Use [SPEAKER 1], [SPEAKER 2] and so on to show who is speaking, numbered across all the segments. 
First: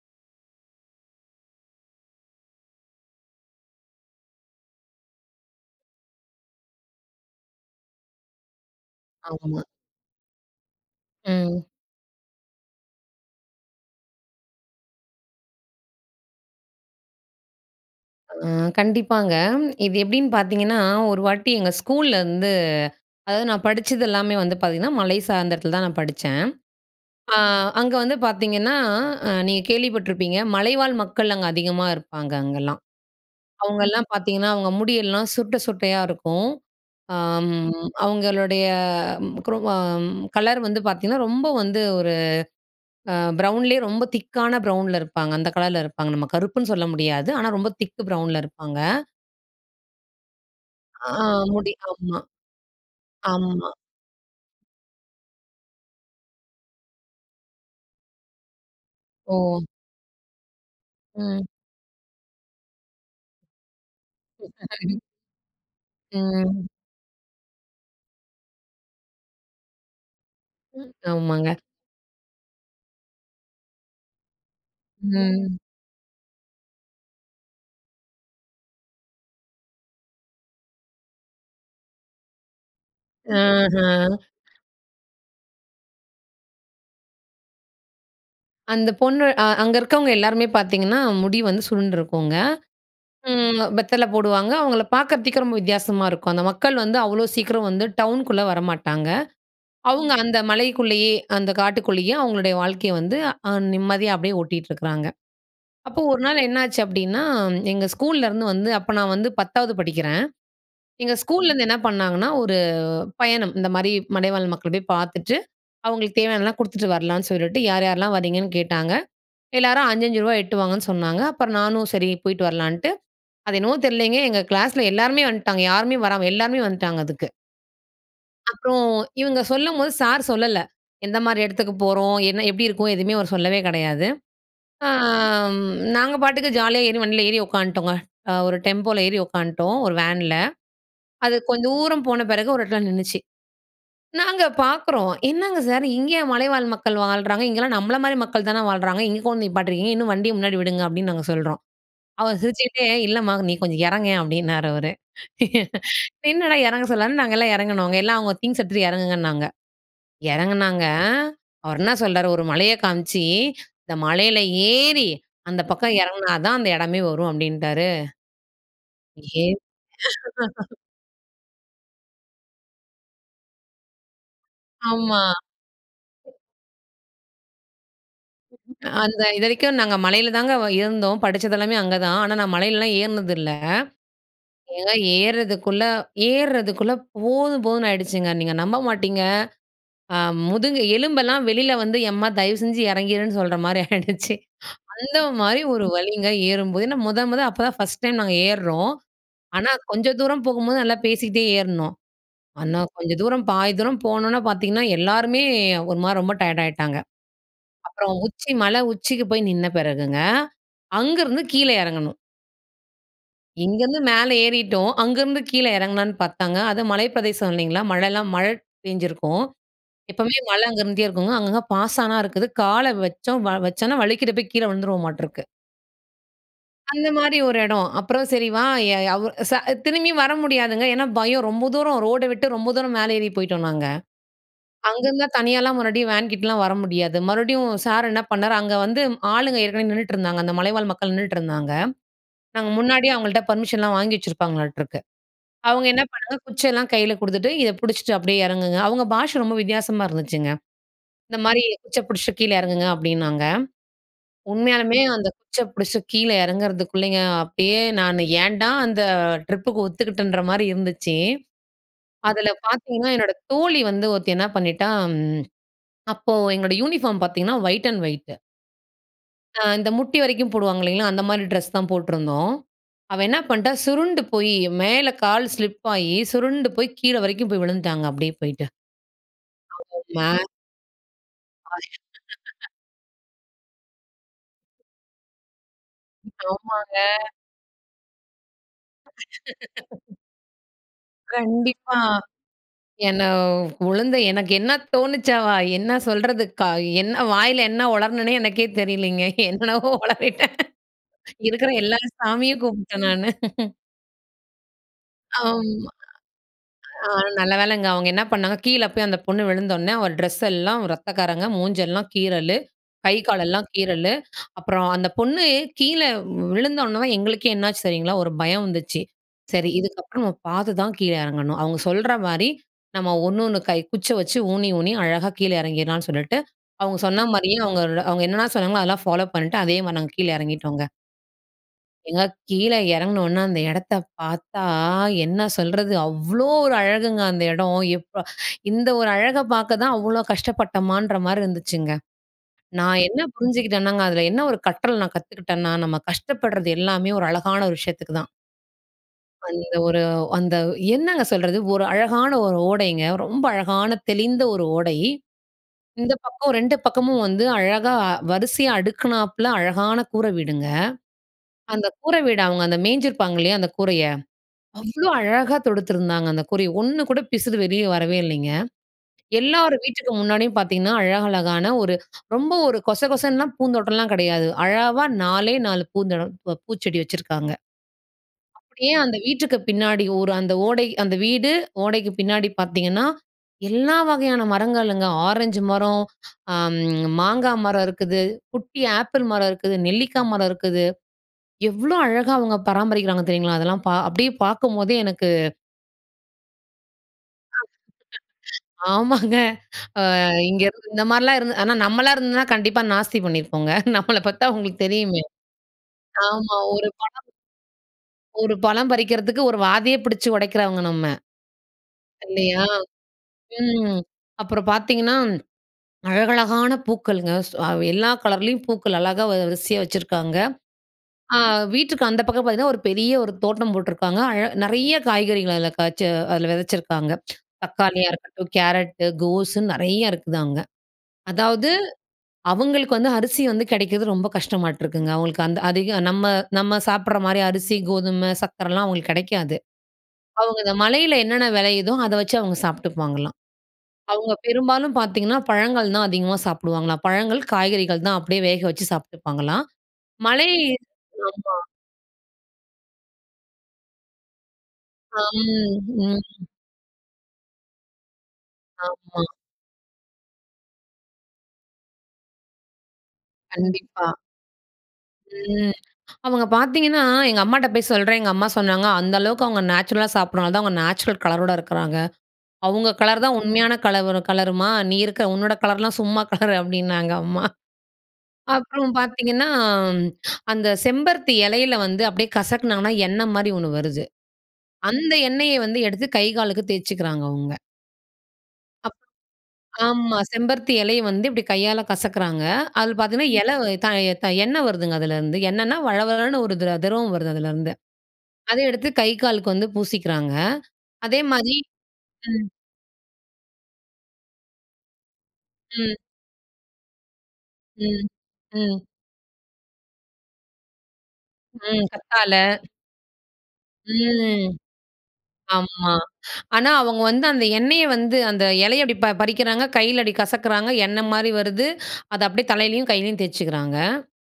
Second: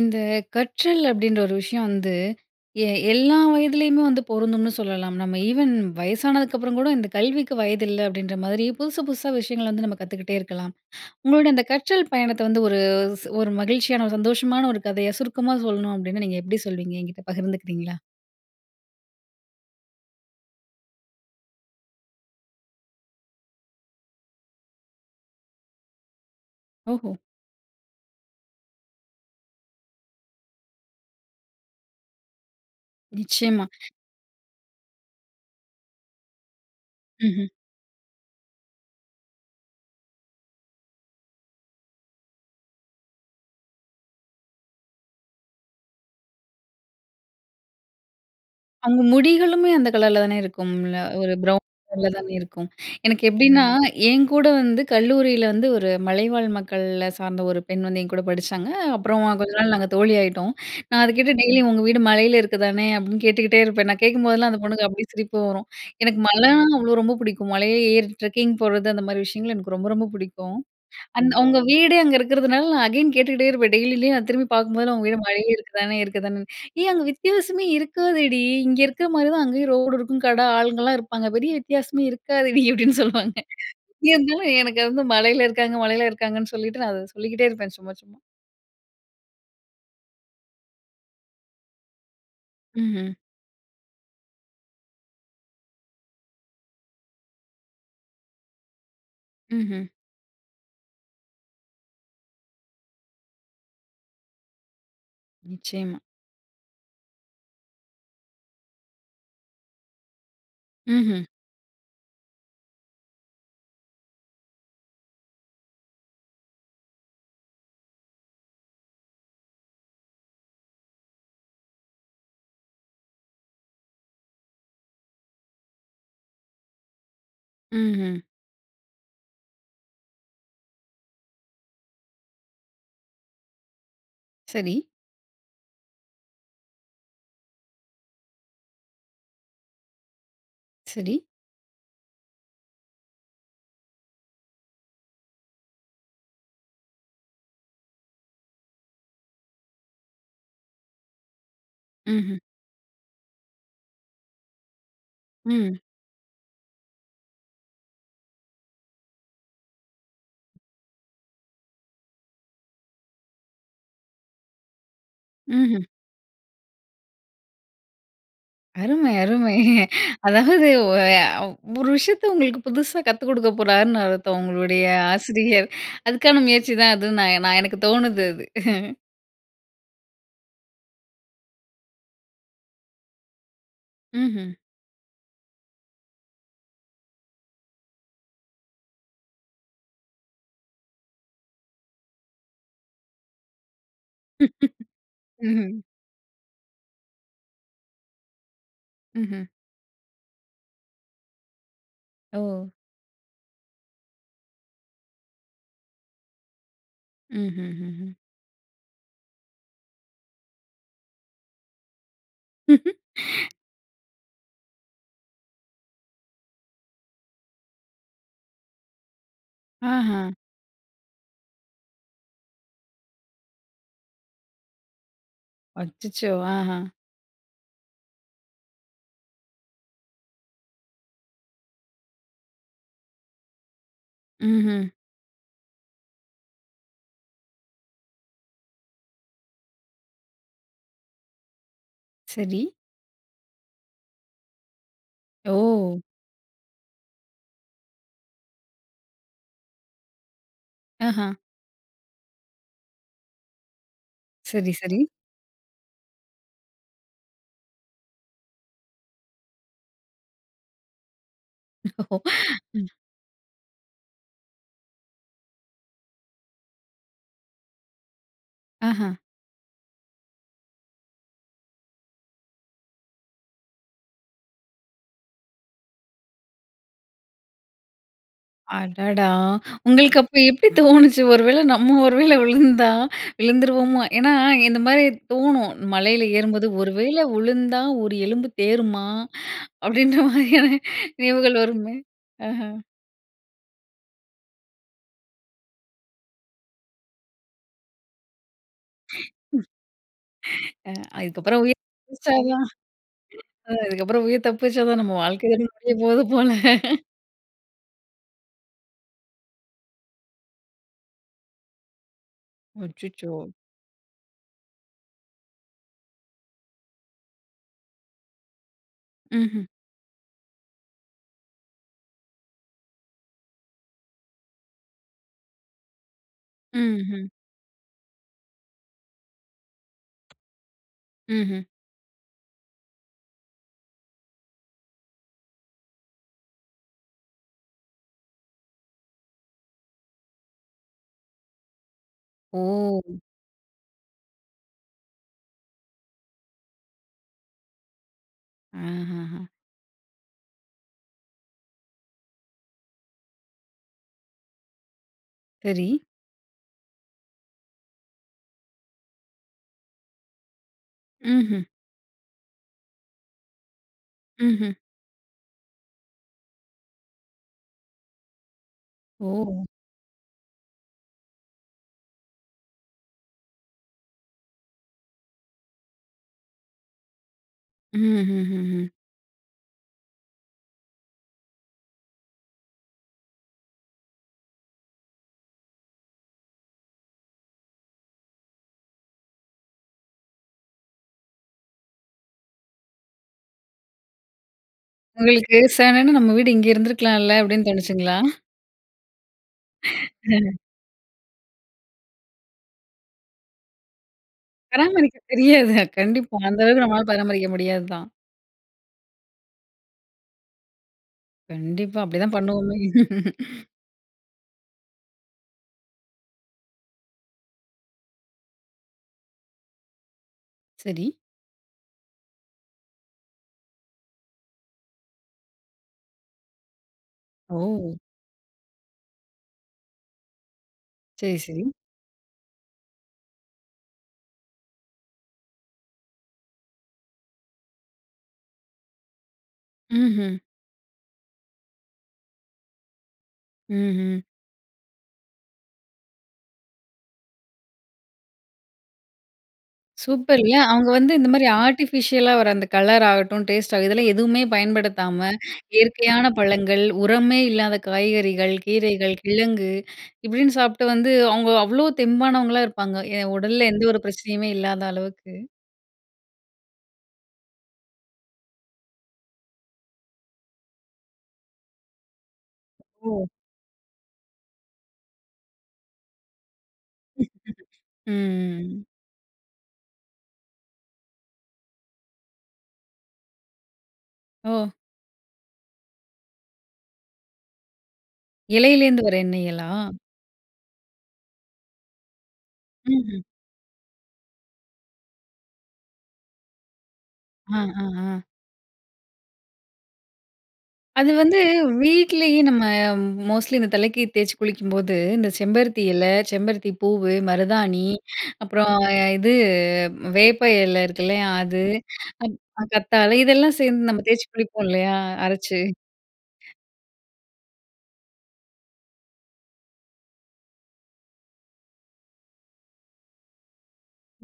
[SPEAKER 1] இந்த கற்றல் அப்பிடின்ற ஒரு விஷயம் வந்து, எ எல்லா வயதிலேயுமே வந்து பொருந்தும்னு சொல்லலாம். நம்ம ஈவன் வயசானதுக்கு அப்புறம்கூட இந்த கல்விக்கு வயதில்ல அப்பிடின்ற மாதிரி புதுசு, புதுசா
[SPEAKER 2] ஆமா.
[SPEAKER 1] விஷயங்கள வந்து நம்ம கத்துக்கிட்டே இருக்கலாம். உங்களோட
[SPEAKER 2] ம்.
[SPEAKER 1] அந்த கற்றல் பயணத்த வந்து ஒரு ச ஒரு மகிழ்ச்சியான ஒரு சந்தோஷமான ஒரு கதையா சுருக்கமாக சொல்லணும் அப்டின்னா, நீங்க எப்பிடி சொல்வீங்க? என்கிட்ட பகிர்ந்துக்கிறீங்களா?
[SPEAKER 2] ஆ கண்டிப்பாங்க. இது எப்டின்னு பார்த்தீங்கன்னா, ஒரு வாட்டி எங்க ஸ்கூல்ல வந்து அதாவது நான் படிச்சது எல்லாமே வந்து பார்த்தீங்கன்னா, மலை சார்ந்த இடத்துலதான் நான் படிச்சேன்.
[SPEAKER 1] ஓஹோ!
[SPEAKER 2] ஆ அங்க வந்து பார்த்தீங்கன்னா, அ நீங்க கேள்விப்பட்டுருப்பீங்க, மலைவாழ் மக்கள் அங்க அதிகமா இருப்பாங்க அங்கல்லாம்.
[SPEAKER 1] நிச்சயமா.
[SPEAKER 2] அவுங்கள்லாம் பார்த்தீங்கன்னா, அவுங்க முடியெல்லாம் சுருட்ட, சுருட்டையா இருக்கும்.
[SPEAKER 1] ம்ஹ்ம்.
[SPEAKER 2] அம் அவுங்களுடைய [unintelligible] கலர் வந்து பார்த்தீங்கன்னா, ரொம்ப வந்து ஒரு அ ப்ரௌன்லே ரொம்ப திக்கான ப்ரௌன்ல இருப்பாங்க. அந்த கலர்ல இருப்பாங்க. நம்ம கருப்புன்னு சொல்ல முடியாது. ஆனா ரொம்ப திக்கு ப்ரௌன்ல இருப்பாங்க.
[SPEAKER 1] அவுங்க முடிகளுமே அந்த கலர்ல தானே இருக்கும்ல.
[SPEAKER 2] ஆ
[SPEAKER 1] ஒரு ப்ரவுன்
[SPEAKER 2] முடி
[SPEAKER 1] கலர்ல
[SPEAKER 2] ஆமா,
[SPEAKER 1] தானே இருக்கும். எனக்கு எப்பிடின்னா,
[SPEAKER 2] ஆமா.
[SPEAKER 1] என் கூட வந்து கல்லூரில வந்து ஒரு மலைவாழ் மக்கள சார்ந்த ஒரு பெண் வந்து என் கூட படிச்சாங்க. அப்புறமா கொஞ்ச
[SPEAKER 2] ஓ!
[SPEAKER 1] நாள் நாங்க தோழியாயிட்டோம். நான் அது கேட்டு
[SPEAKER 2] ம்.
[SPEAKER 1] டெய்லியும் உங்க வீடு மலையில இருக்கு தானே அப்டின்னு கேட்டுக்கிட்டே இருப்பேன். நான் கேட்கும்போதெல்லாம் அந்த பொண்ணுக்கு அப்பிடியே சிரிப்பு வரும். எனக்கு மல
[SPEAKER 2] ம்.
[SPEAKER 1] அவ்ளோ ரொம்ப பிடிக்கும். மலைல ஏறி ட்ரெக்கிங் போறது, அந்தமாரி விஷயங்கள் எனக்கு ரொம்ப, ரொம்ப புடிக்கும்.
[SPEAKER 2] ம்.
[SPEAKER 1] அந்த
[SPEAKER 2] ஆமாங்க.
[SPEAKER 1] அவுங்க வீடே அங்க இருக்கிறதுனால, நான் அகைன் கேட்டுக்கிட்டே இருப்பேன். டெய்லிலேயும் அத நான் திரும்பி பார்க்கும்போதுலாம், உங்க வீடு மலையே
[SPEAKER 2] ம்.
[SPEAKER 1] இருக்கு தானே? இருக்கு தானே? ''ஏய்! அங்க வித்தியாசமே இருக்காதேடி! இங்க இருக்கமாரி தான் அங்கேயும் ரோடு இருக்கும். கட ஆளுங்கள்லாம் இருப்பாங்க. பெரிய வித்தியாசமே இருக்காதேடி!'' அப்டின்னு சொல்வாங்க.
[SPEAKER 2] ஆஹா
[SPEAKER 1] இருந்தாலும் எனக்கு வந்து மலையில இருக்காங்க, மலையில இருக்காங்கன்னு சொல்லிட்டு நான் அத சொல்லிக்கிட்டே இருப்பேன். சும்மா, சும்மா.
[SPEAKER 2] அந்த பொண்ணு அ அங்க இருக்கவங்க எல்லாருமே பார்த்தீங்கன்னா, முடி வந்து சுருண்டுருக்குங்க.
[SPEAKER 1] ம், ம்.
[SPEAKER 2] ம். வெத்தல போடுவாங்க. அவுங்கள பாக்குறதுக்கே ரொம்ப வித்தியாசமா இருக்கும். அந்த மக்கள் வந்து அவ்ளோ சீக்கிரம் வந்து டவுனுக்குள்ள வரமாட்டாங்க.
[SPEAKER 1] ம்ஹ்ம்.
[SPEAKER 2] அவுங்க அந்த மலைக்குள்ளேயே, அந்த காட்டுக்குள்ளேயே அவுங்களுடைய வாழ்க்கைய வந்து, அ நிம்மதியா அப்பிடியே ஓட்டிட்டு இருக்கிறாங்க.
[SPEAKER 1] நிச்சயமா.
[SPEAKER 2] அப்போ ஒரு நாள் என்னாச்சு அப்பிடின்னா, எங்க ஸ்கூல்லருந்து வந்து, அப்ப நான் வந்து 10வது படிக்கிறேன். எங்க
[SPEAKER 1] ம்ஹ்ம்.
[SPEAKER 2] ஸ்கூல்லேருந்து என்ன பண்ணாங்கன்னா, ஒரு பயணம் இந்தமாரி மலைவாழ் மக்கள போயி பார்த்துட்டு, அவுங்களுக்கு தேவையானதுலாம் குடுத்துட்டு வரலான்னு சொல்லிட்டு யார், யார்லாம் வரீங்கன்னு கேட்டாங்க. எல்லாரும் ரூ. 5, ரூ. 5 எட்டுவாங்கன்னு சொன்னாங்க. அப்புறம் நானும் சரி போயிட்டு வரலான்ட்டு, அது என்னவோ தெரியலேங்க, எங்க கிளாஸ்ல எல்லோருமே வந்துட்டாங்க. யாருமே வராம எல்லாருமே வந்ட்டாங்க அதுக்கு.
[SPEAKER 1] ம்ஹ்ம்.
[SPEAKER 2] அப்புறம் இவுங்க சொல்லும்போது, சார் சொல்லல. எந்தமாரி இடத்துக்கு போறோம்? என்ன, எப்பிடி இருக்கும்? எதுவுமே அவர் சொல்லவே கெடையாது.
[SPEAKER 1] சரி.
[SPEAKER 2] ஆம் நாங்க பாட்டுக்கு ஜாலியா ஏறி, வண்டில ஏறி உட்காந்துட்டோங்க. அ ஒரு டெம்போல ஏறி உட்காந்துட்டோம். ஒரு வேன்ல
[SPEAKER 1] சரி.
[SPEAKER 2] அது கொஞ்ச தூரம் போன பிறகு ஒரு இடத்துல நின்னுச்சு. நாங்க பார்க்குறோம். "என்னங்க சார்! இங்கயா மலைவாழ் மக்கள் வாழ்றாங்க! இங்கல்லாம் நம்மளமாரி மக்கள் தான வாழ்றாங்க! இங்க கொண்டு நிப்பாட்ருக்கீங்க! இன்னும் வண்டிய முன்னாடி விடுங்க." அப்பிடின்னு நாங்க சொல்றோம்.
[SPEAKER 1] ம்ஹ்ம்.
[SPEAKER 2] அவர் சிரிச்சுக்கிட்டே, "இல்லம்மா! நீ கொஞ்சம் இறங்கேன்" அப்பிடின்னாரு அவரு.
[SPEAKER 1] ம்.
[SPEAKER 2] என்னடா! இறங்க சொல்லாருன்னு நாங்கள்லாம் இறங்குனோங்க. எல்லாம் அவுங்க திங்க்ஸ் எடுத்துட்டு இறங்குங்கன்னாங்க. இறங்குனாங்க, அவர் என்ன சொல்றாரு, ஒரு மலைய காமிச்சி, "இந்த மலையில ஏறி, அந்த
[SPEAKER 1] ம்ஹ்ம்.
[SPEAKER 2] பக்கம் இறங்குனா தான் அந்த இடமே வரும்." அப்பிடின்ட்டாரு.
[SPEAKER 1] அருமை,
[SPEAKER 2] ஏ
[SPEAKER 1] அருமை. அதாவது ஒ அ ஒரு விஷயத்த உங்களுக்கு புதுசா கத்துக் கொடுக்க போறார்ன்னு, அர்த்தம், உங்களுடைய
[SPEAKER 2] ஆமா.
[SPEAKER 1] ஆசிரியர். அதுக்கான முயற்சிதான் அதுன்னு நான் நான் எனக்கு தோணுது அது.
[SPEAKER 2] அந்த இதுவரைக்கும் நாங்க மலையில தாங்க வ இருந்தோம். படிச்சது எல்லாமே அங்க தான். ஆனா, நான் மலையிலலாம் ஏறினது இல்ல.
[SPEAKER 1] ம்ஹ்ம்.
[SPEAKER 2] ஏங்க ஏறுறதுக்குள்ள, ஏறுறதுக்குள்ள போதும் போதுன்னு ஆயிடுச்சுங்க. நீங்க நம்ப மாட்டீங்க. அ முதுகு எலும்பெல்லாம் வெளில வந்து, எம்மா! தயவுசெஞ்சு இறங்கிருன்னு சொல்றமாரி ஆயிடுச்சு. அந்தமாரி
[SPEAKER 1] ம்ஹ்ம்.
[SPEAKER 2] ஒரு வலிங்க, ஏறும்போது. ஏன்னா, முத, முத அப்பதான் ஃபர்ஸ்ட் டைம் நாங்க ஏறுறோம்.
[SPEAKER 1] ம்ஹ்ம்.
[SPEAKER 2] ஆனா, கொஞ்ச தூரம் போகும்போது, நல்லா பேசிக்கிட்டே ஏறுனோம்.
[SPEAKER 1] ஓ!
[SPEAKER 2] ஆனா, கொஞ்சம் தூரம் பாதி தூரம் போனோன பார்த்தீங்கன்னா, எல்லாருமே ஒரு மாரி ரொம்ப டயர்ட் ஆயிட்டாங்க.
[SPEAKER 1] ம்ஹ்ஹுஹும்.
[SPEAKER 2] அப்புறம் உச்சி மலை உச்சிக்கு போய் நின்ன பிறகுங்க, அங்கிருந்து கீழ இறங்கணும். இங்கேருந்து மேல ஏறிட்டோம், அங்கேருந்து கீழே எறங்குலான்னு பார்த்தாங்க. அதுவும் மலை பிரதேசம் இல்லைங்களா? மழைலாம் மழை பேஞ்சிருக்கும்.
[SPEAKER 1] ஆஹம்.
[SPEAKER 2] எப்போவுமே மழை அங்கேருந்தே இருக்குங்க. அங்கங்க பாசானா இருக்குது. கால வச்சோம் வச்சோன்னா வழிக்கிட்டே போய் கீழே விழுந்துருவோம் மாட்டுருக்கு.
[SPEAKER 1] அச்சச்சோ! ஆஹம்.
[SPEAKER 2] அந்த மாரி ஒரு எடம். அப்புறம் சரி வா ய ய அவ் ச திரும்பி வர முடியாதுங்க. ஏன்னா பயம் ரொம்ப தூரம் ரோடை விட்டு ரொம்ப தூரம் மேலே ஏறி போய்ட்டோம் நாங்க.
[SPEAKER 1] மஹ்ம்.
[SPEAKER 2] அங்கேருந்துலாம் தனியாலாம் மறுபடியும் வேன்கிட்டலாம் வர முடியாது. மறுபடியும் சார் என்ன பண்ணாரு அங்க வந்து ஆளுங்க ஏற்கனவே நின்னுட்ருந்தாங்க. அந்த மலைவாழ் மக்கள் நின்னுட்டு இருந்தாங்க.
[SPEAKER 1] சரி.
[SPEAKER 2] நாங்க முன்னாடியே அவங்கள்ட்ட பர்மிஷன்லாம் வாங்கி வச்சிருப்பாங்களாட்டுருக்கு. அவங்க
[SPEAKER 1] ஓ!
[SPEAKER 2] என்ன பண்ணாங்க குச்செல்லாம் கையில குடுத்துட்டு இத பிடிச்சுட்டு அப்டியே எறங்குங்க. அவங்க பாஷை ரொம்ப வித்தியாசமா இருந்துச்சுங்க.
[SPEAKER 1] ஆஹம்.
[SPEAKER 2] இந்த மாரி குச்சிய பிடிச்சு கீழ எறங்குங்க அப்படின்னாங்க.
[SPEAKER 1] சரி,
[SPEAKER 2] உண்மையாலுமே
[SPEAKER 1] சரி.
[SPEAKER 2] அந்த குச்சிய பிடிச்சு கீழே எறங்குறதுக்குள்ளேங்க, அப்பயே நான் ஏன்டா அந்த ட்ரிப்புக்கு ஒத்துக்கிட்டன்ற மாதிரி இருந்துச்சு. அதுல பார்த்தீங்கன்னா, என்னோட தோழி வந்து ஒருத்தி என்ன பண்ணிட்டா அப்போ எங்ளோட யூனிஃபார்ம் பார்த்தீங்கன்னா ஒயிட் அண்ட் ஒயிட்
[SPEAKER 1] ஆஹம்.
[SPEAKER 2] அ இந்த முட்டி வரைக்கும் போடுவாங்க இல்லைங்களா? அந்த மாரி ட்ரெஸ் தான் போட்ருந்தோம். அவ என்ன பண்ணிட்டா, சுருண்டு போய் மேலே கால் ஸ்லிப் ஆகி சுருண்டு போய் கீழே வரைக்கும் போய் விழுந்துட்டாங்க அப்டியே போயிட்டு.
[SPEAKER 1] அடடா!
[SPEAKER 2] ம்
[SPEAKER 1] உங்களுக்கு
[SPEAKER 2] மே
[SPEAKER 1] அப்ப
[SPEAKER 2] [unintelligible]
[SPEAKER 1] எப்படி தோணுச்சு? ஒரு வேள நம்ம ஒரு
[SPEAKER 2] [unintelligible]
[SPEAKER 1] வேள விழுந்தா விழுந்துருவோமோ? ஏன்னா, இந்த மாரி தோணும் மலையில ஏறும்போது. ஒரு
[SPEAKER 2] ஆமாங்க.
[SPEAKER 1] வேளை விழுந்தா ஒரு எலும்பு தேறுமா? அப்படின்ற மாதிரியான நினைவுகள் வருமே!
[SPEAKER 2] கண்டிப்பா
[SPEAKER 1] அஹ.
[SPEAKER 2] என்ன விழுந்து எனக்கு என்ன தோணுச்சாவா? என்ன சொல்றதுக்கா? க என்ன வாயில என்ன ஒளருணனே எனக்கே தெரியலங்க, என்னென்னவோ ஒளறிட்டேன்
[SPEAKER 1] ம், அ அதுக்கப்புறம்
[SPEAKER 2] இருக்குற
[SPEAKER 1] உயிர்
[SPEAKER 2] எல்லா
[SPEAKER 1] தப்பிச்சா
[SPEAKER 2] சாமியையும்
[SPEAKER 1] தான்.
[SPEAKER 2] கூப்பிட்டேன் நானு.
[SPEAKER 1] அதுக்கப்புறம் உயிர் தப்பிச்சா தான், நம்ம வாழ்க்கை இதோட
[SPEAKER 2] ஆமா அ.
[SPEAKER 1] முடிய போகுது போல.
[SPEAKER 2] அ நல்ல வேலைங்க அவங்க என்ன பண்ணாங்க ,கீழே போய் அந்த பொண்ணு விழுந்தோன்னே அவ ட்ரெஸ் எல்லாம் ரத்தக்கரங்க மூஞ்செல்லாம் கீறல்லு, கை
[SPEAKER 1] அச்சச்சோ!
[SPEAKER 2] காலெல்லாம் கீறல்லு, அப்புறம் அந்த பொண்ணு கீழே விழுந்தோன்னே எங்களுக்கே என்னாச்சு தெரியுங்களா? ஒரு பயம் வந்துச்சு.
[SPEAKER 1] மஹ்ம்.
[SPEAKER 2] சரி இதுக்கப்புறம் நம்ம பார்த்து தான் கீழே எறங்கணும். அவங்க சொல்ற மாரி நம்ம ஒண்ணு ஒண்ணு கை குச்சிய வச்சு ஊணி, ஊணி அழகா கீழே எறங்கிடலாம்ன்னு சொல்லிட்டு, அவங்க
[SPEAKER 1] மஹ்ம்.
[SPEAKER 2] சொன்ன மாரியே அவங்க, அவங்க என்னென்ன சொன்னாங்களோ அதெல்லாம் ஃபாலோ பண்ணிட்டு அதேமாரி நாங்க கீழே எறங்கிட்டோங்க.
[SPEAKER 1] மஹ்ம்.
[SPEAKER 2] ஏங்க, கீழே இறங்குனோன அந்த இடத்தை பாத்தா என்ன சொல்றது, அவ்வளோ ஒரு அழகுங்க. அந்த இடம் எப்பா இந்த ஒரு அழகை பாக்க தான் அவ்வளோ கஷ்டப்பட்டமான்ற மாரி இருந்துச்சுங்க.
[SPEAKER 1] ஓ!
[SPEAKER 2] நான் என்ன புரிஞ்சுகிட்டேன்னாங்க, அதில என்ன ஒரு கற்றல் நான் கத்துக்கிட்டேன்னா, நம்ம கஷ்டப்படுறது எல்லாமே, ஒரு அழகான ஒரு விஷயத்துக்கு தான்.
[SPEAKER 1] அஹ்ம்
[SPEAKER 2] அந்த ஒரு அந்த என்னங்க சொல்றது, ஒரு அழகான ஒரு ஓடைங்க, ரொம்ப அழகான தெளிந்த ஒரு ஓடை.
[SPEAKER 1] சரி.
[SPEAKER 2] இந்த பக்கம் 2 பக்கமும் வந்து அழகா வரிசையா அடுக்கினாப்புல அழகான கூரை வீடுங்க.
[SPEAKER 1] ம்ஹ்ம்.
[SPEAKER 2] அந்த கூரை வீடு, அவுங்க அந்த மேய்ஞ்சிருப்பாங்க இல்லையா அந்த கூரைய,
[SPEAKER 1] ம்ஹ்ம்.
[SPEAKER 2] அவ்வளோ அழகா தொடுத்துருந்தாங்க அந்த கூரைய. ஒண்ணு கூட பிசுரு வெளில வரவே இல்லைங்க.
[SPEAKER 1] ஓ!
[SPEAKER 2] எல்லார் வீட்டுக்கு முன்னாடியும் பாத்தீங்கன்னா, அழகழகான ஒரு ரொம்ப ஒரு கொச கொசன்னுலாம் பூந்தோட்டம்லாம் கிடையாது, அளவா நாலே 4 பூந்தோட ப பூச்செடி வச்சுருக்காங்க.
[SPEAKER 1] ம்ஹ்ம், ம்ஹ்ம்.
[SPEAKER 2] அப்படியே அந்த வீட்டுக்கு பின்னாடி ஒரு அந்த ஓடை அந்த வீடு ஓடைக்கு பின்னாடி பாத்தீங்கன்னா, எல்லா வகையான மரங்கள்ங்க, ஆரஞ்சு மரம், அம் மாங்கா மரம் இருக்குது, குட்டி ஆப்பிள் மரம் இருக்குது, நெல்லிக்கா மரம் இருக்குது. எவ்வளோ அழகா அவங்க பராமரிக்கிறாங்க தெரியுங்களா, அதெல்லாம் பா அப்படியே பார்க்கும்போதே எனக்கு
[SPEAKER 1] உங்களுக்கு செவனேன்னு, நம்ம வீடு இங்க இருந்துருக்கலாம்ல அப்படின்னு
[SPEAKER 2] [unintelligible]
[SPEAKER 1] தோணிச்சுங்களா?
[SPEAKER 2] ஆமாங்க. அ இங்க இருந்து இந்த மாதிரிலாம் இருந்து, ஆனா நம்மளா இருந்துன்னா, கண்டிப்பா நாஸ்தி பண்ணியிருப்போங்க. நம்மள பாத்த உங்களுக்கு
[SPEAKER 1] பராமரிக்க
[SPEAKER 2] தெரியுமே.
[SPEAKER 1] தெரியாது. கண்டிப்பா
[SPEAKER 2] ஆமா,
[SPEAKER 1] அந்த அளவுக்கு
[SPEAKER 2] ஒரு
[SPEAKER 1] நம்மால
[SPEAKER 2] படம்
[SPEAKER 1] பராமரிக்க முடியாது தான்.
[SPEAKER 2] ஒரு பழம் பறிக்கிறதுக்கு, ஒரு வாதயே பிடிச்சு உடைக்கிறவங்க நம்ம,
[SPEAKER 1] கண்டிப்பா. அப்டிதான்
[SPEAKER 2] இல்லையா
[SPEAKER 1] பண்ணுவோமே!
[SPEAKER 2] ம். அப்புறம் பாத்தீங்கன்னா, அழகழகான பூக்களுங்க, சோ அவ் எல்லா கலர்லயும் பூக்கள், அழகா வரிசையா வச்சுருக்காங்க.
[SPEAKER 1] சரி.
[SPEAKER 2] அ வீட்டுக்கு அந்த பக்கம் பாத்தீங்கன்னா, ஒரு பெரிய ஒரு தோட்டம் போட்டுருக்காங்க. அழ நிறைய காய்கறிகள், அதில காய்ச்சு, அதில விதைச்சிருக்காங்க.
[SPEAKER 1] ஓ!
[SPEAKER 2] தக்காளியா இருக்கட்டும், கேரட்டு, கோஸுன்னு நிறையா இருக்குது அங்க,
[SPEAKER 1] சரி, சரி.
[SPEAKER 2] அதாவது அவுங்களுக்கு வந்து அரிசி வந்து கிடைக்கிறது ரொம்ப கஷ்டமாட்ருக்குங்க. அவுங்களுக்கு அந்த அதிகம் நம்ம நம்ம சாப்பிடுற மாரி அரிசி, கோதுமை, சக்கரைலாம் அவுங்களுக்கு கிடைக்காது.
[SPEAKER 1] ம்ஹ்ம்.
[SPEAKER 2] அவுங்க இந்த மலையில என்னென்ன விளையுதோ அதை வச்சு அவுங்க சாப்பிட்டுப்பாங்களாம்.
[SPEAKER 1] ம்ஹ்ம்.
[SPEAKER 2] அவுங்க பெரும்பாலும் பாத்தீங்கன்னா, பழங்கள் தான் அதிகமா சாப்பிடுவாங்களாம். பழங்கள், காய்கறிகள் தான் அப்படியே வேக வச்சு சாப்ட்டுப்பாங்களாம்.
[SPEAKER 1] சூப்பர்
[SPEAKER 2] மலை
[SPEAKER 1] இல்ல. அவுங்க வந்து இந்த மாரி
[SPEAKER 2] ஆமா.
[SPEAKER 1] ஆர்ட்டிஃபிஷியலா வர அந்த கலர் ஆகட்டும், டேஸ்ட் ஆக இதெல்லாம் எதுவுமே பயன்படுத்தாம,
[SPEAKER 2] அம்,
[SPEAKER 1] இயற்கையான
[SPEAKER 2] ம்.
[SPEAKER 1] பழங்கள், உரமே இல்லாத காய்கறிகள், கீரைகள்,
[SPEAKER 2] ஆமா.
[SPEAKER 1] கிழங்கு இப்படின்னு சாப்ட்டு வந்து, அவங்க அவ்வளோ தெம்பானவங்களா இருப்பாங்க, என் உடலில எந்த ஒரு
[SPEAKER 2] கண்டிப்பா.
[SPEAKER 1] பிரச்சனையுமே இல்லாத அளவுக்கு.
[SPEAKER 2] ம், அவுங்க பாத்தீங்கன்னா எங்க அம்மாட்ட போய் சொல்றேன். எங்க அம்மா சொன்னாங்க, அந்த அளவுக்கு அவுங்க நேச்சுரலா சாப்ட்றனால தான் அவுங்க நேச்சுரல் கலரோட இருக்குறாங்க. அவுங்க கலர்
[SPEAKER 1] ஓ!
[SPEAKER 2] தான் உண்மையான கலவுரு கலருமா, நீ இருக்கிற உன்னோட கலர்லாம் சும்மா கலரு அப்டின்னாங்க
[SPEAKER 1] ம்,
[SPEAKER 2] அம்மா.
[SPEAKER 1] ம்.
[SPEAKER 2] அப்புறம் பாத்தீங்கன்னா, அந்த செம்பருத்தி இலையில வந்து அப்டியே கசக்குனாங்கன்னா எண்ணெய் மாரி ஒண்ணு வருது.
[SPEAKER 1] ஒ!
[SPEAKER 2] அந்த எண்ணெயை வந்து எடுத்து கை காலுக்கு தேச்சுகிறாங்க அவுங்க. அப்
[SPEAKER 1] இலையிலிருந்து வர எண்ணெய்ங்கலா?
[SPEAKER 2] ஆமாம் செம்பருத்தி இலையை வந்து இப்படி கையால கசக்கிறாங்க. அதில்
[SPEAKER 1] ம்ஹ்ம்.
[SPEAKER 2] பார்த்திங்கன்னா இலை தய தய எண்ணெய் வருதுங்க அதுலேருந்து. எண்ணென்னா வளவளன்னு ஒரு திர திரவம் வருது
[SPEAKER 1] அ,
[SPEAKER 2] அதுலேருந்து.
[SPEAKER 1] அ, அ.
[SPEAKER 2] அத எடுத்து கை காலுக்கு வந்து பூசிக்கிறாங்க
[SPEAKER 1] அது வந்து,
[SPEAKER 2] அதேமாதிரி
[SPEAKER 1] வீட்லயே
[SPEAKER 2] ம்.
[SPEAKER 1] நம்ம அ மோஸ்ட்லி இந்த தலைக்கு தேய்ச்சு குளிக்கும்போது, இந்த செம்பருத்தி
[SPEAKER 2] ம்.
[SPEAKER 1] இல, செம்பருத்தி பூவு, மருதாணி,
[SPEAKER 2] ம்.
[SPEAKER 1] அப்புறம்
[SPEAKER 2] ம்.
[SPEAKER 1] ஆ இது வேப்ப இல இருக்குல்லையா அது,
[SPEAKER 2] ம். கத்தாழை.
[SPEAKER 1] [unintelligible] கத்தாழை இதெல்லாம் சேர்ந்து நம்ம தேய்ச்சு
[SPEAKER 2] ம்,
[SPEAKER 1] குளிப்போமில்லையா அரைச்சு?
[SPEAKER 2] ஆமா. ஆனா அவங்க வந்து அந்த எண்ணெயை வந்து அந்த இலையை படி அப்படி பறிக்கிறாங்க, கையில அப்படி கசக்கிறாங்க, எண்ணெய் மாதிரி வருது, அத அப்படியே தலையிலேயும் கையிலேயும் தேச்சிக்கிறாங்க.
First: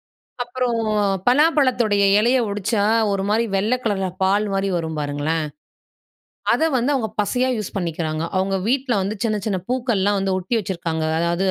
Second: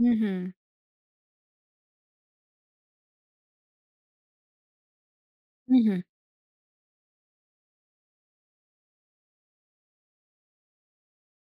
[SPEAKER 1] ம்ஹ்ம்.
[SPEAKER 2] அப்புறம் பலாப்பழத்துடைய, இலையை ஒடிச்சா ஒரு மாரி வெள்ளை கலரில பால் மாரி வரும் பாருங்களேன்.
[SPEAKER 1] ம்ஹ்ம்.
[SPEAKER 2] அதை வந்து அவங்க பசையா யூஸ் பண்ணிக்கிறாங்க. அவங்க வீட்ல வந்து சின்ன, சின்ன பூக்கள்லாம் வந்து ஒட்டி வச்சிக்கிருக்காங்க. அதாவது,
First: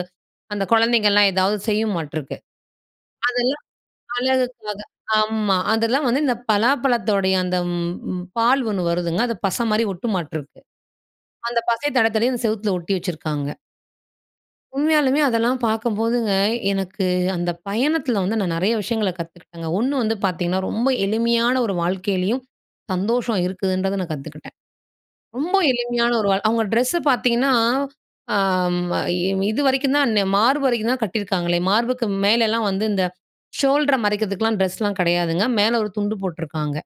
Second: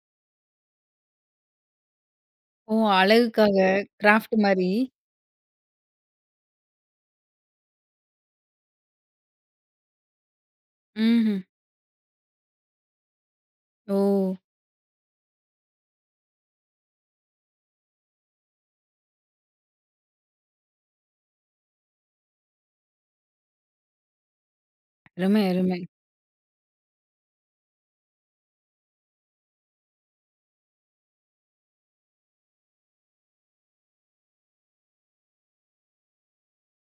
[SPEAKER 2] அந்த குழந்தைகள்லாம் ஏதாவது செய்யுமாட்டுருக்கு.
[SPEAKER 1] ஓ அழகுக்காக,
[SPEAKER 2] அதெல்லாம்
[SPEAKER 1] கிராஃப்ட் மாரி.
[SPEAKER 2] அழகுக்காக ஆமா, அதெல்லாம் வந்து இந்த பலாப்பழத்தோடைய அந்த ம் பால் ஒண்ணு வருதுங்க, அது பசை மாரி ஒட்டுமாட்டுருக்கு.
[SPEAKER 1] ம்ஹ்ம்.
[SPEAKER 2] அந்த பசை தடவி தடவி அந்த செவத்துல ஒட்டி வச்சிருக்காங்க.
[SPEAKER 1] ஓ!
[SPEAKER 2] உண்மையாலுமே அதெல்லாம் பாக்கம்போதுங்க, எனக்கு அந்த பயணத்தில வந்து, நான் நெறைய விஷயங்கள கத்துக்கிட்டங்க. ஒண்ணு வந்து பாத்தீங்கன்னா, ரொம்ப எளிமையான ஒரு வாழ்க்கையிலேயும், சந்தோஷம் இருக்குதுன்றத நான் கத்துக்கிட்டேன்.
[SPEAKER 1] அருமை,
[SPEAKER 2] ரொம்ப
[SPEAKER 1] அருமை.
[SPEAKER 2] எளிமையான ஒரு வா அவுங்க ட்ரெஸ்ஸ பாத்தீங்கன்னா, ஆ ம இ இதுவரைக்கும் தான், ன்ன மார்பு வரைக்கும் தான் கட்டியிருக்காங்களே! மார்புக்கு மேலலாம் வந்து இந்த ஷோல்டர மறைக்கிறதுக்குலாம் ட்ரெஸ்லாம் கெடையாதுங்க. மேல ஒரு துண்டு போட்ருக்காங்க.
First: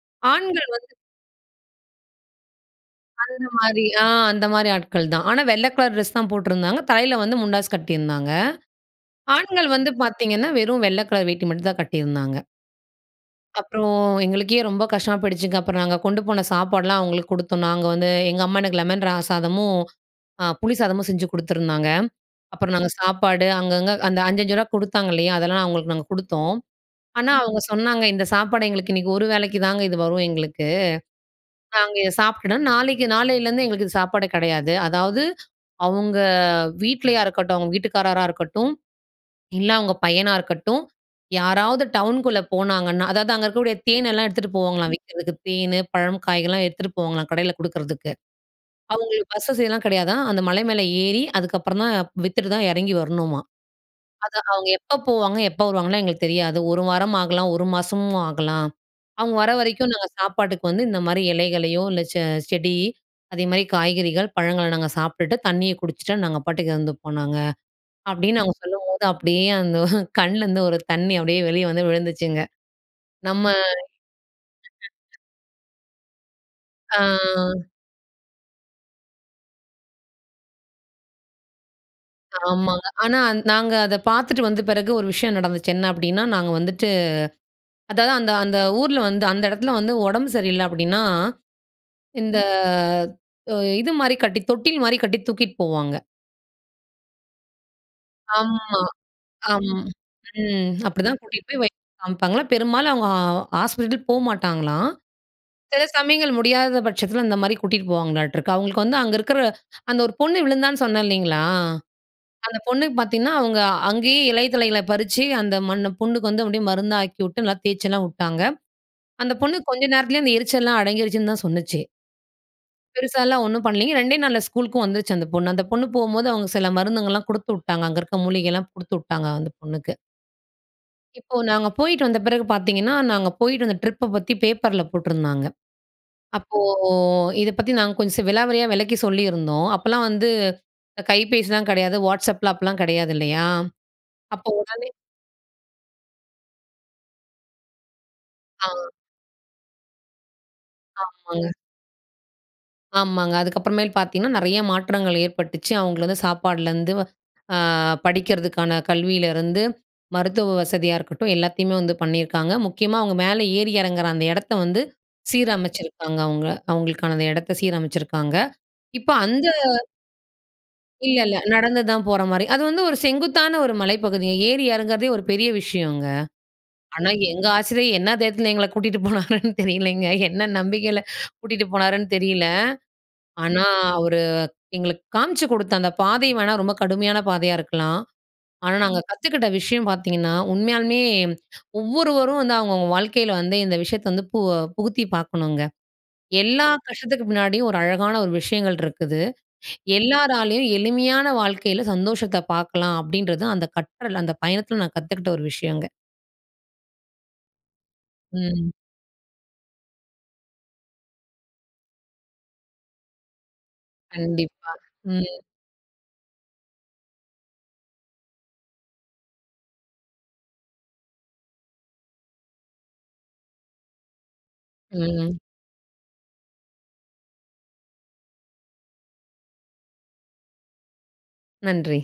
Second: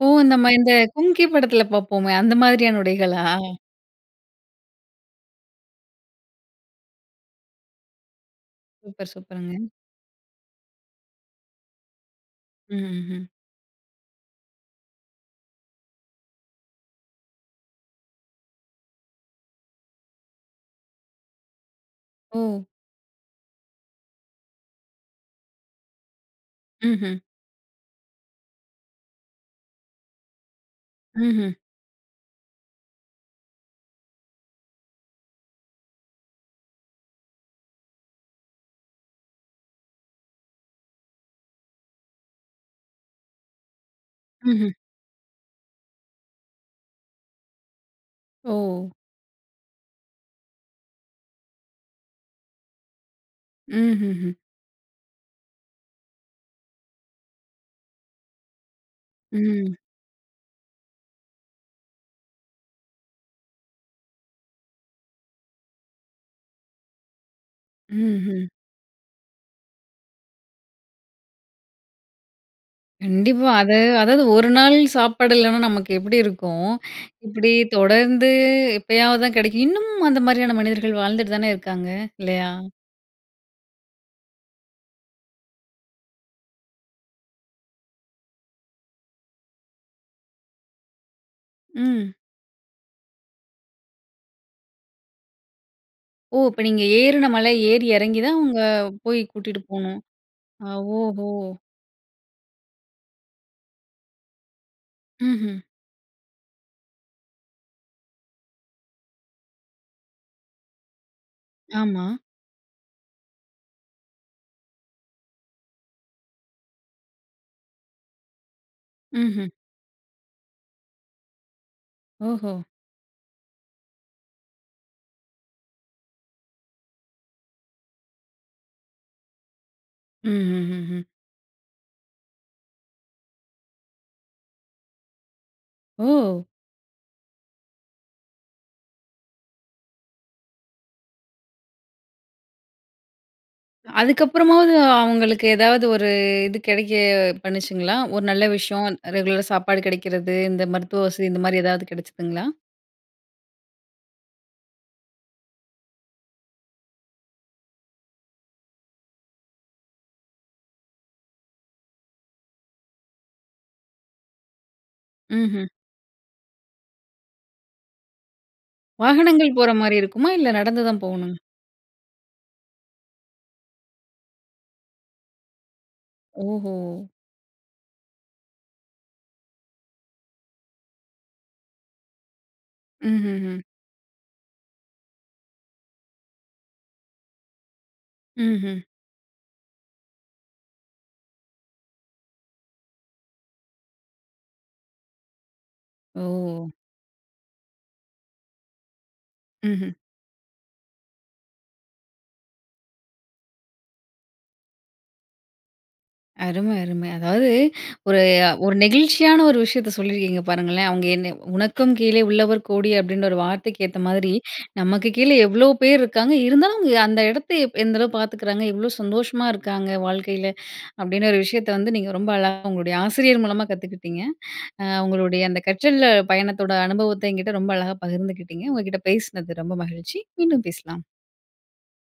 [SPEAKER 1] ஓ! நம்ம
[SPEAKER 2] ஆண்கள்
[SPEAKER 1] இந்த
[SPEAKER 2] வந்து
[SPEAKER 1] கும்கி படத்தில பாப்போமே! அந்த மாதிரியான உடைகளா?
[SPEAKER 2] அந்தமாரி, ஆ அந்தமாரி ஆட்கள்தான். ஆனா, வெள்ள கலர் டிரெஸ்தான் போட்டிருந்தாங்க. தலையில வந்து முண்டாஸ் கட்டியிருந்தாங்க.
[SPEAKER 1] சூப்பர், சூப்பருங்க.
[SPEAKER 2] ஆண்கள் வந்து பாத்தீங்கன்னா, வெறும் வெள்ள கலர் வேட்டி மட்டுந்தான் கட்டியிருந்தாங்க.
[SPEAKER 1] ம், ஹ்ம்.
[SPEAKER 2] அப்புறம் எங்களுக்கே ரொம்ப கஷ்டமா போயிடுச்சுங்க. அப்புறம் நாங்க கொண்டு போன சாப்பாடுலாம் அவுங்களுக்கு குடுத்தோம். நாங்க வந்து எங்க அம்மா எனக்கு லெமன் ர சாதமும், அ புளி சாதமும் செஞ்சு குடுத்துருந்தாங்க.
[SPEAKER 1] ஓ!
[SPEAKER 2] அப்புறம் நாங்க சாப்பாடு, அங்கங்க அந்த 5,5 ரூவா குடுத்தாங்க இல்லயா! அதெல்லாம் அவுங்களுக்கு நாங்க குடுத்தோம்.
[SPEAKER 1] ம்ஹ்ம்.
[SPEAKER 2] ஆனா, அவுங்க சொன்னாங்க, "இந்த சாப்பாடு எங்களுக்கு இன்னக்கி ஒரு வேளைக்கி தாங்க இது வரும் எங்களுக்கு.
[SPEAKER 1] ம்ஹ்ம்.
[SPEAKER 2] நாங்க இத சாப்பிட்டுட்டோன். நாளைக்கி நாளையிலருந்து எங்களுக்கு இது சாப்பாடு கிடையாது" அதாவது அவுங்க வீட்லயா இருக்கட்டும், அவுங்க வீட்டுக்காரரா இருக்கட்டும், இல்ல அவுங்க பையனா இருக்கட்டும். யாராவது டவுனுக்குள்ள போனாங்கன்னா, அதாவது அங்க இருக்கக்கூடிய தேன் எல்லாம் எடுத்துட்டு
[SPEAKER 1] ம்ஹ்ம்.
[SPEAKER 2] போவாங்கலாம், விக்கிறதுக்கு. தேனு, பழம், காய்கள்லாம் எத்துட்டு போவாங்கலாம் கடையில குடுக்குறதுக்கு.
[SPEAKER 1] ஓ!
[SPEAKER 2] அவுங்களுக்கு பஸ் வசதிலாம் கிடையாதாம். அந்த மலை மேலே ஏறி அதுக்கப்புறம் தான் வித்துட்டு தான் இறங்கி வரணுமாம்
[SPEAKER 1] ம்ஹ்ம்ஹ்ம்.
[SPEAKER 2] அது "அவுங்க எப்ப போவாங்க, எப்ப வருவாங்கன்லாம் எங்களுக்கு தெரியாது. ஒரு வாரம் ஆகலாம். ஒரு மாசமும் ஆகலாம். அவுங்க வர
[SPEAKER 1] ம்.
[SPEAKER 2] வரைக்கும் நாங்க சாப்பாட்டுக்கு வந்து இந்த மாரி இலைகளையோ! இல்ல செ செடி அதேமாரி காய்கறிகள், பழங்கள நாங்க சாப்பிட்டுட்டு தண்ணிய குடிச்சுட்டு நாங்க பாட்டுக்கு இருந்துப்போம் நாங்க"அப்பிடின்னு
[SPEAKER 1] ம்ஹ்ம்.
[SPEAKER 2] அவுங்க சொல்லும்போது, அப்பிடியே அந்த கண்ணலருந்து ஒரு தண்ணீ அப்பிடியே வெளிய வந்து விழுந்துச்சுங்க. நம்ம
[SPEAKER 1] கண்டிப்பா. அது அதாவது ஒரு நாள்
[SPEAKER 2] [unintelligible]
[SPEAKER 1] சாப்பாடு இல்லன்னா, நமக்கு எப்பிடி இருக்கும்?
[SPEAKER 2] ஆ.
[SPEAKER 1] இப்பிடி தொடர்ந்து எப்பயாவது தான் கெடைக்கும் இன்னமும் அந்த மாரியான மனிதர்கள் வாழ்ந்துட்டு தானே இருக்காங்க, இல்லயா!
[SPEAKER 2] ஆமாங்க. ஆனா நாங்க அத பாத்துட்டு வந்த பிறகு ஒரு விஷயம் நடந்துச்சு. என்னா அப்பிடின்னா, நாங்க வந்துட்டு அதாவது அந்த அந்த ஊர்ல வந்து அந்த எடத்தில வந்து ஒடம்பு சரியில்ல அப்பிடின்னா,
[SPEAKER 1] ம்.
[SPEAKER 2] இந்த ஒ இதுமாரி கட்டி தொட்டில்மாரி கட்டி தூக்கிட்டு போவாங்க.
[SPEAKER 1] ஓ! இப்ப நீங்க ஏறுன மலை, ஏறி எறங்கி தான் அவுங்க,
[SPEAKER 2] ஆம்மா,
[SPEAKER 1] போய் கூட்டிட்டு
[SPEAKER 2] அம்.
[SPEAKER 1] போணும். ஆ,
[SPEAKER 2] ம். அப்பிடிதான் கூட்டிட்டு
[SPEAKER 1] ஓஹோ!
[SPEAKER 2] போய் வைத்தியர்ட்ட காமிப்பாங்கலாம். பெரும்பாலும் அவுங்க ஹாஸ்பிட்டல் போ மாட்டாங்கலாம்.
[SPEAKER 1] ம்ஹ்ம்.
[SPEAKER 2] சில சமயங்கள் முடியாத பட்சத்தில இந்தமாரி கூட்டிட்டு போவாங்களாட்ருக்கு. அவுங்களுக்கு வந்து, அங்க இருக்கிற அந்த ஒரு பொண்ணு விழுந்தான்னு சொன்னேன் இல்லேங்களா!
[SPEAKER 1] ஆமா.
[SPEAKER 2] அந்த பொண்ணுக்கு பாத்தீங்கன்னா, அவுங்க அங்கேயே இலை தழைகள பறிச்சி, அந்த மண்ணு புண்ணுக்கு வந்து அப்பிடியே மருந்தாக்கிவுட்டு நல்லா தேய்ச்சலாம் உட்டாங்க. அந்த
[SPEAKER 1] ம்ஹ்ம்.
[SPEAKER 2] பொண்ணு கொஞ்ச நேரத்திலயே அந்த எரிச்சல்லாம் அடங்கிருச்சுன்னு தான் சொன்னுச்சு.
[SPEAKER 1] ஓஹோ!
[SPEAKER 2] பெருசாலாம் ஒண்ணும் பண்ணலிங்க, 2டே நாள்ல ஸ்கூல்‌க்கும் வந்துச்சு அந்த பொண்ணு அந்த பொண்ணு போம்போது அவங்க சில மருந்துகல்லாம் குடுத்துவுட்டாங்க. அங்க இருக்க மூலிகைல்லாம் குடுத்துவுட்டாங்க அந்த பொண்ணுக்கு.
[SPEAKER 1] ம்ஹ்ஹ்ம்.
[SPEAKER 2] இப்போ நாங்க போயிட்டு வந்த பிறகு பாத்தீங்கன்னா, நாங்க போயிட்டு அந்த ட்ரிப்ப பத்தி பேப்பர்ல போட்டுருந்தாங்க.
[SPEAKER 1] ஓ!
[SPEAKER 2] அப்போ இத பத்தி நாங்க கொஞ்சம் ஸ் விலாவரியா விலக்கி சொல்லியிருந்தோம். அப்போலாம் வந்து இந்த கைபேசிலாம் கிடையாது. Whatsappலாம் அப்பலாம் கிடையாது, இல்லயா? அப்போ
[SPEAKER 1] அதுக்கப்புறமாவது
[SPEAKER 2] உடனே
[SPEAKER 1] அவங்களுக்கு ஏதாவது ஒரு இது கிடைக்க பண்ணுச்சுங்களா? ஒரு நல்ல
[SPEAKER 2] ஆ.
[SPEAKER 1] விஷயம் ரெகுலரா சாப்பாடு கிடைக்குறது, இந்த மருத்துவ வசதி, இந்த
[SPEAKER 2] ஆமாங்க.
[SPEAKER 1] மாரி ஏதாவது கிடைச்சிதுங்களா?
[SPEAKER 2] ஆமாங்க. அதுக்கப்புறமேல் பாத்தீங்கன்னா, நெறைய மாற்றங்கள் ஏற்பட்டுச்சு. அவங்கள வந்து சாப்பாடுலந்து அ படிக்குறதுக்கான கல்வியிலிருந்து, மருத்துவ வசதியா இருக்கட்டும். எல்லாத்தையுமே வந்து பண்ணியிருக்காங்க, முக்கியமா அவங்க மேல ஏறி இறங்குற அந்த இடத்த வந்து
[SPEAKER 1] ம்ஹ்ம்.
[SPEAKER 2] சீரமைச்சிருக்காங்க அவங்க. அவங்களுக்கான அந்த இடத்த சீரமைச்சிருக்காங்க. இப்போ அந்த
[SPEAKER 1] வாகனங்கள் போற மாரி இருக்குமா? இல்ல, நடந்து தான்
[SPEAKER 2] இல்ல,
[SPEAKER 1] போகணுமா?
[SPEAKER 2] இல்ல. நடந்துதான் போற மாரி அது வந்து ஒரு செங்குத்தான ஒரு மலைப்பகுதிங்க. ஏறி இறங்குறதே ஒரு பெரிய விஷயங்க.
[SPEAKER 1] ஓஹோ!
[SPEAKER 2] ஆனா, எங்க ஆசிரியர் என்ன தைரியதுல எங்கள கூட்டிட்டு போனாருன்னு, தெரியலைங்க. என்ன நம்பிக்கையில கூட்டிட்டு போனாருன்னு தெரியல.
[SPEAKER 1] ம்ஹ்ம், ம்.
[SPEAKER 2] ஆனா, அவரு எங்களுக்கு காமிச்சு குடுத்த அந்த பாதை வேணா ரொம்ப கடுமையான பாதையா இருக்கலாம். ஆனா,
[SPEAKER 1] ம்ஹ்ம்.
[SPEAKER 2] நாங்க கத்துக்கிட்ட விஷயம் பாத்தீங்கன்னா, உண்மையாலுமே ஒவ்வொருவரும் வந்து அவங்கவங்க வாழ்க்கையில வந்து இந்த விஷயத்த வந்து பு புகுத்தி பாக்கணுங்க. எல்லா
[SPEAKER 1] ஓ!
[SPEAKER 2] கஷ்டத்துக்கு பின்னாடியும் ஒரு அழகான ஒரு விஷயங்கள் இருக்குது.
[SPEAKER 1] ம்ஹ்ம்.
[SPEAKER 2] எல்லாராலேயும் எளிமையான வாழ்க்கையில சந்தோஷத்த பாக்கலாம். அப்டீன்றது அந்த கற்றல் அந்த பயணத்துல நான் கத்துக்கிட்ட ஒரு விஷயங்க.
[SPEAKER 1] அரும, அரும. அதாவது ஒரு,
[SPEAKER 2] ம்.
[SPEAKER 1] ஒரு, நெகிழ்ச்சியான ஒரு விஷயத்த சொல்லியிருக்கீங்க. பாருங்களேன், அவங்க என்னை "உனக்கும் கீழ உள்ளவர் கோடி" அப்டீன்ற ஒரு வார்த்தைக்கு ஏத்த மாரி,
[SPEAKER 2] கண்டிப்பா.
[SPEAKER 1] நமக்கு கீழ
[SPEAKER 2] ம்.
[SPEAKER 1] எவ்வளோ பேர் இருக்காங்க, இருந்தாலும் அவங்க அந்த இடத்த எந்த அளவு பாத்துக்குறாங்க. எவ்வளோ சந்தோஷமா இருக்காங்க வாழ்க்கையில, அப்டின்னு ஒரு விஷயத்த வந்து நீங்க ரொம்ப அழகா உங்களுடைய ஆசிரியர் மூலமா கத்துக்கிட்டிங்க. அ
[SPEAKER 2] ம்.
[SPEAKER 1] உங்களுடைய அந்த கற்றல் பயணத்தோட அனுபவத்த என்கிட்ட ரொம்ப அழகா பகிர்ந்துக்கிட்டிங்க. உங்க கிட்ட பேசுனது ரொம்ப மகிழ்ச்சி, மீண்டும் பேசலாம்.
[SPEAKER 2] நன்றி.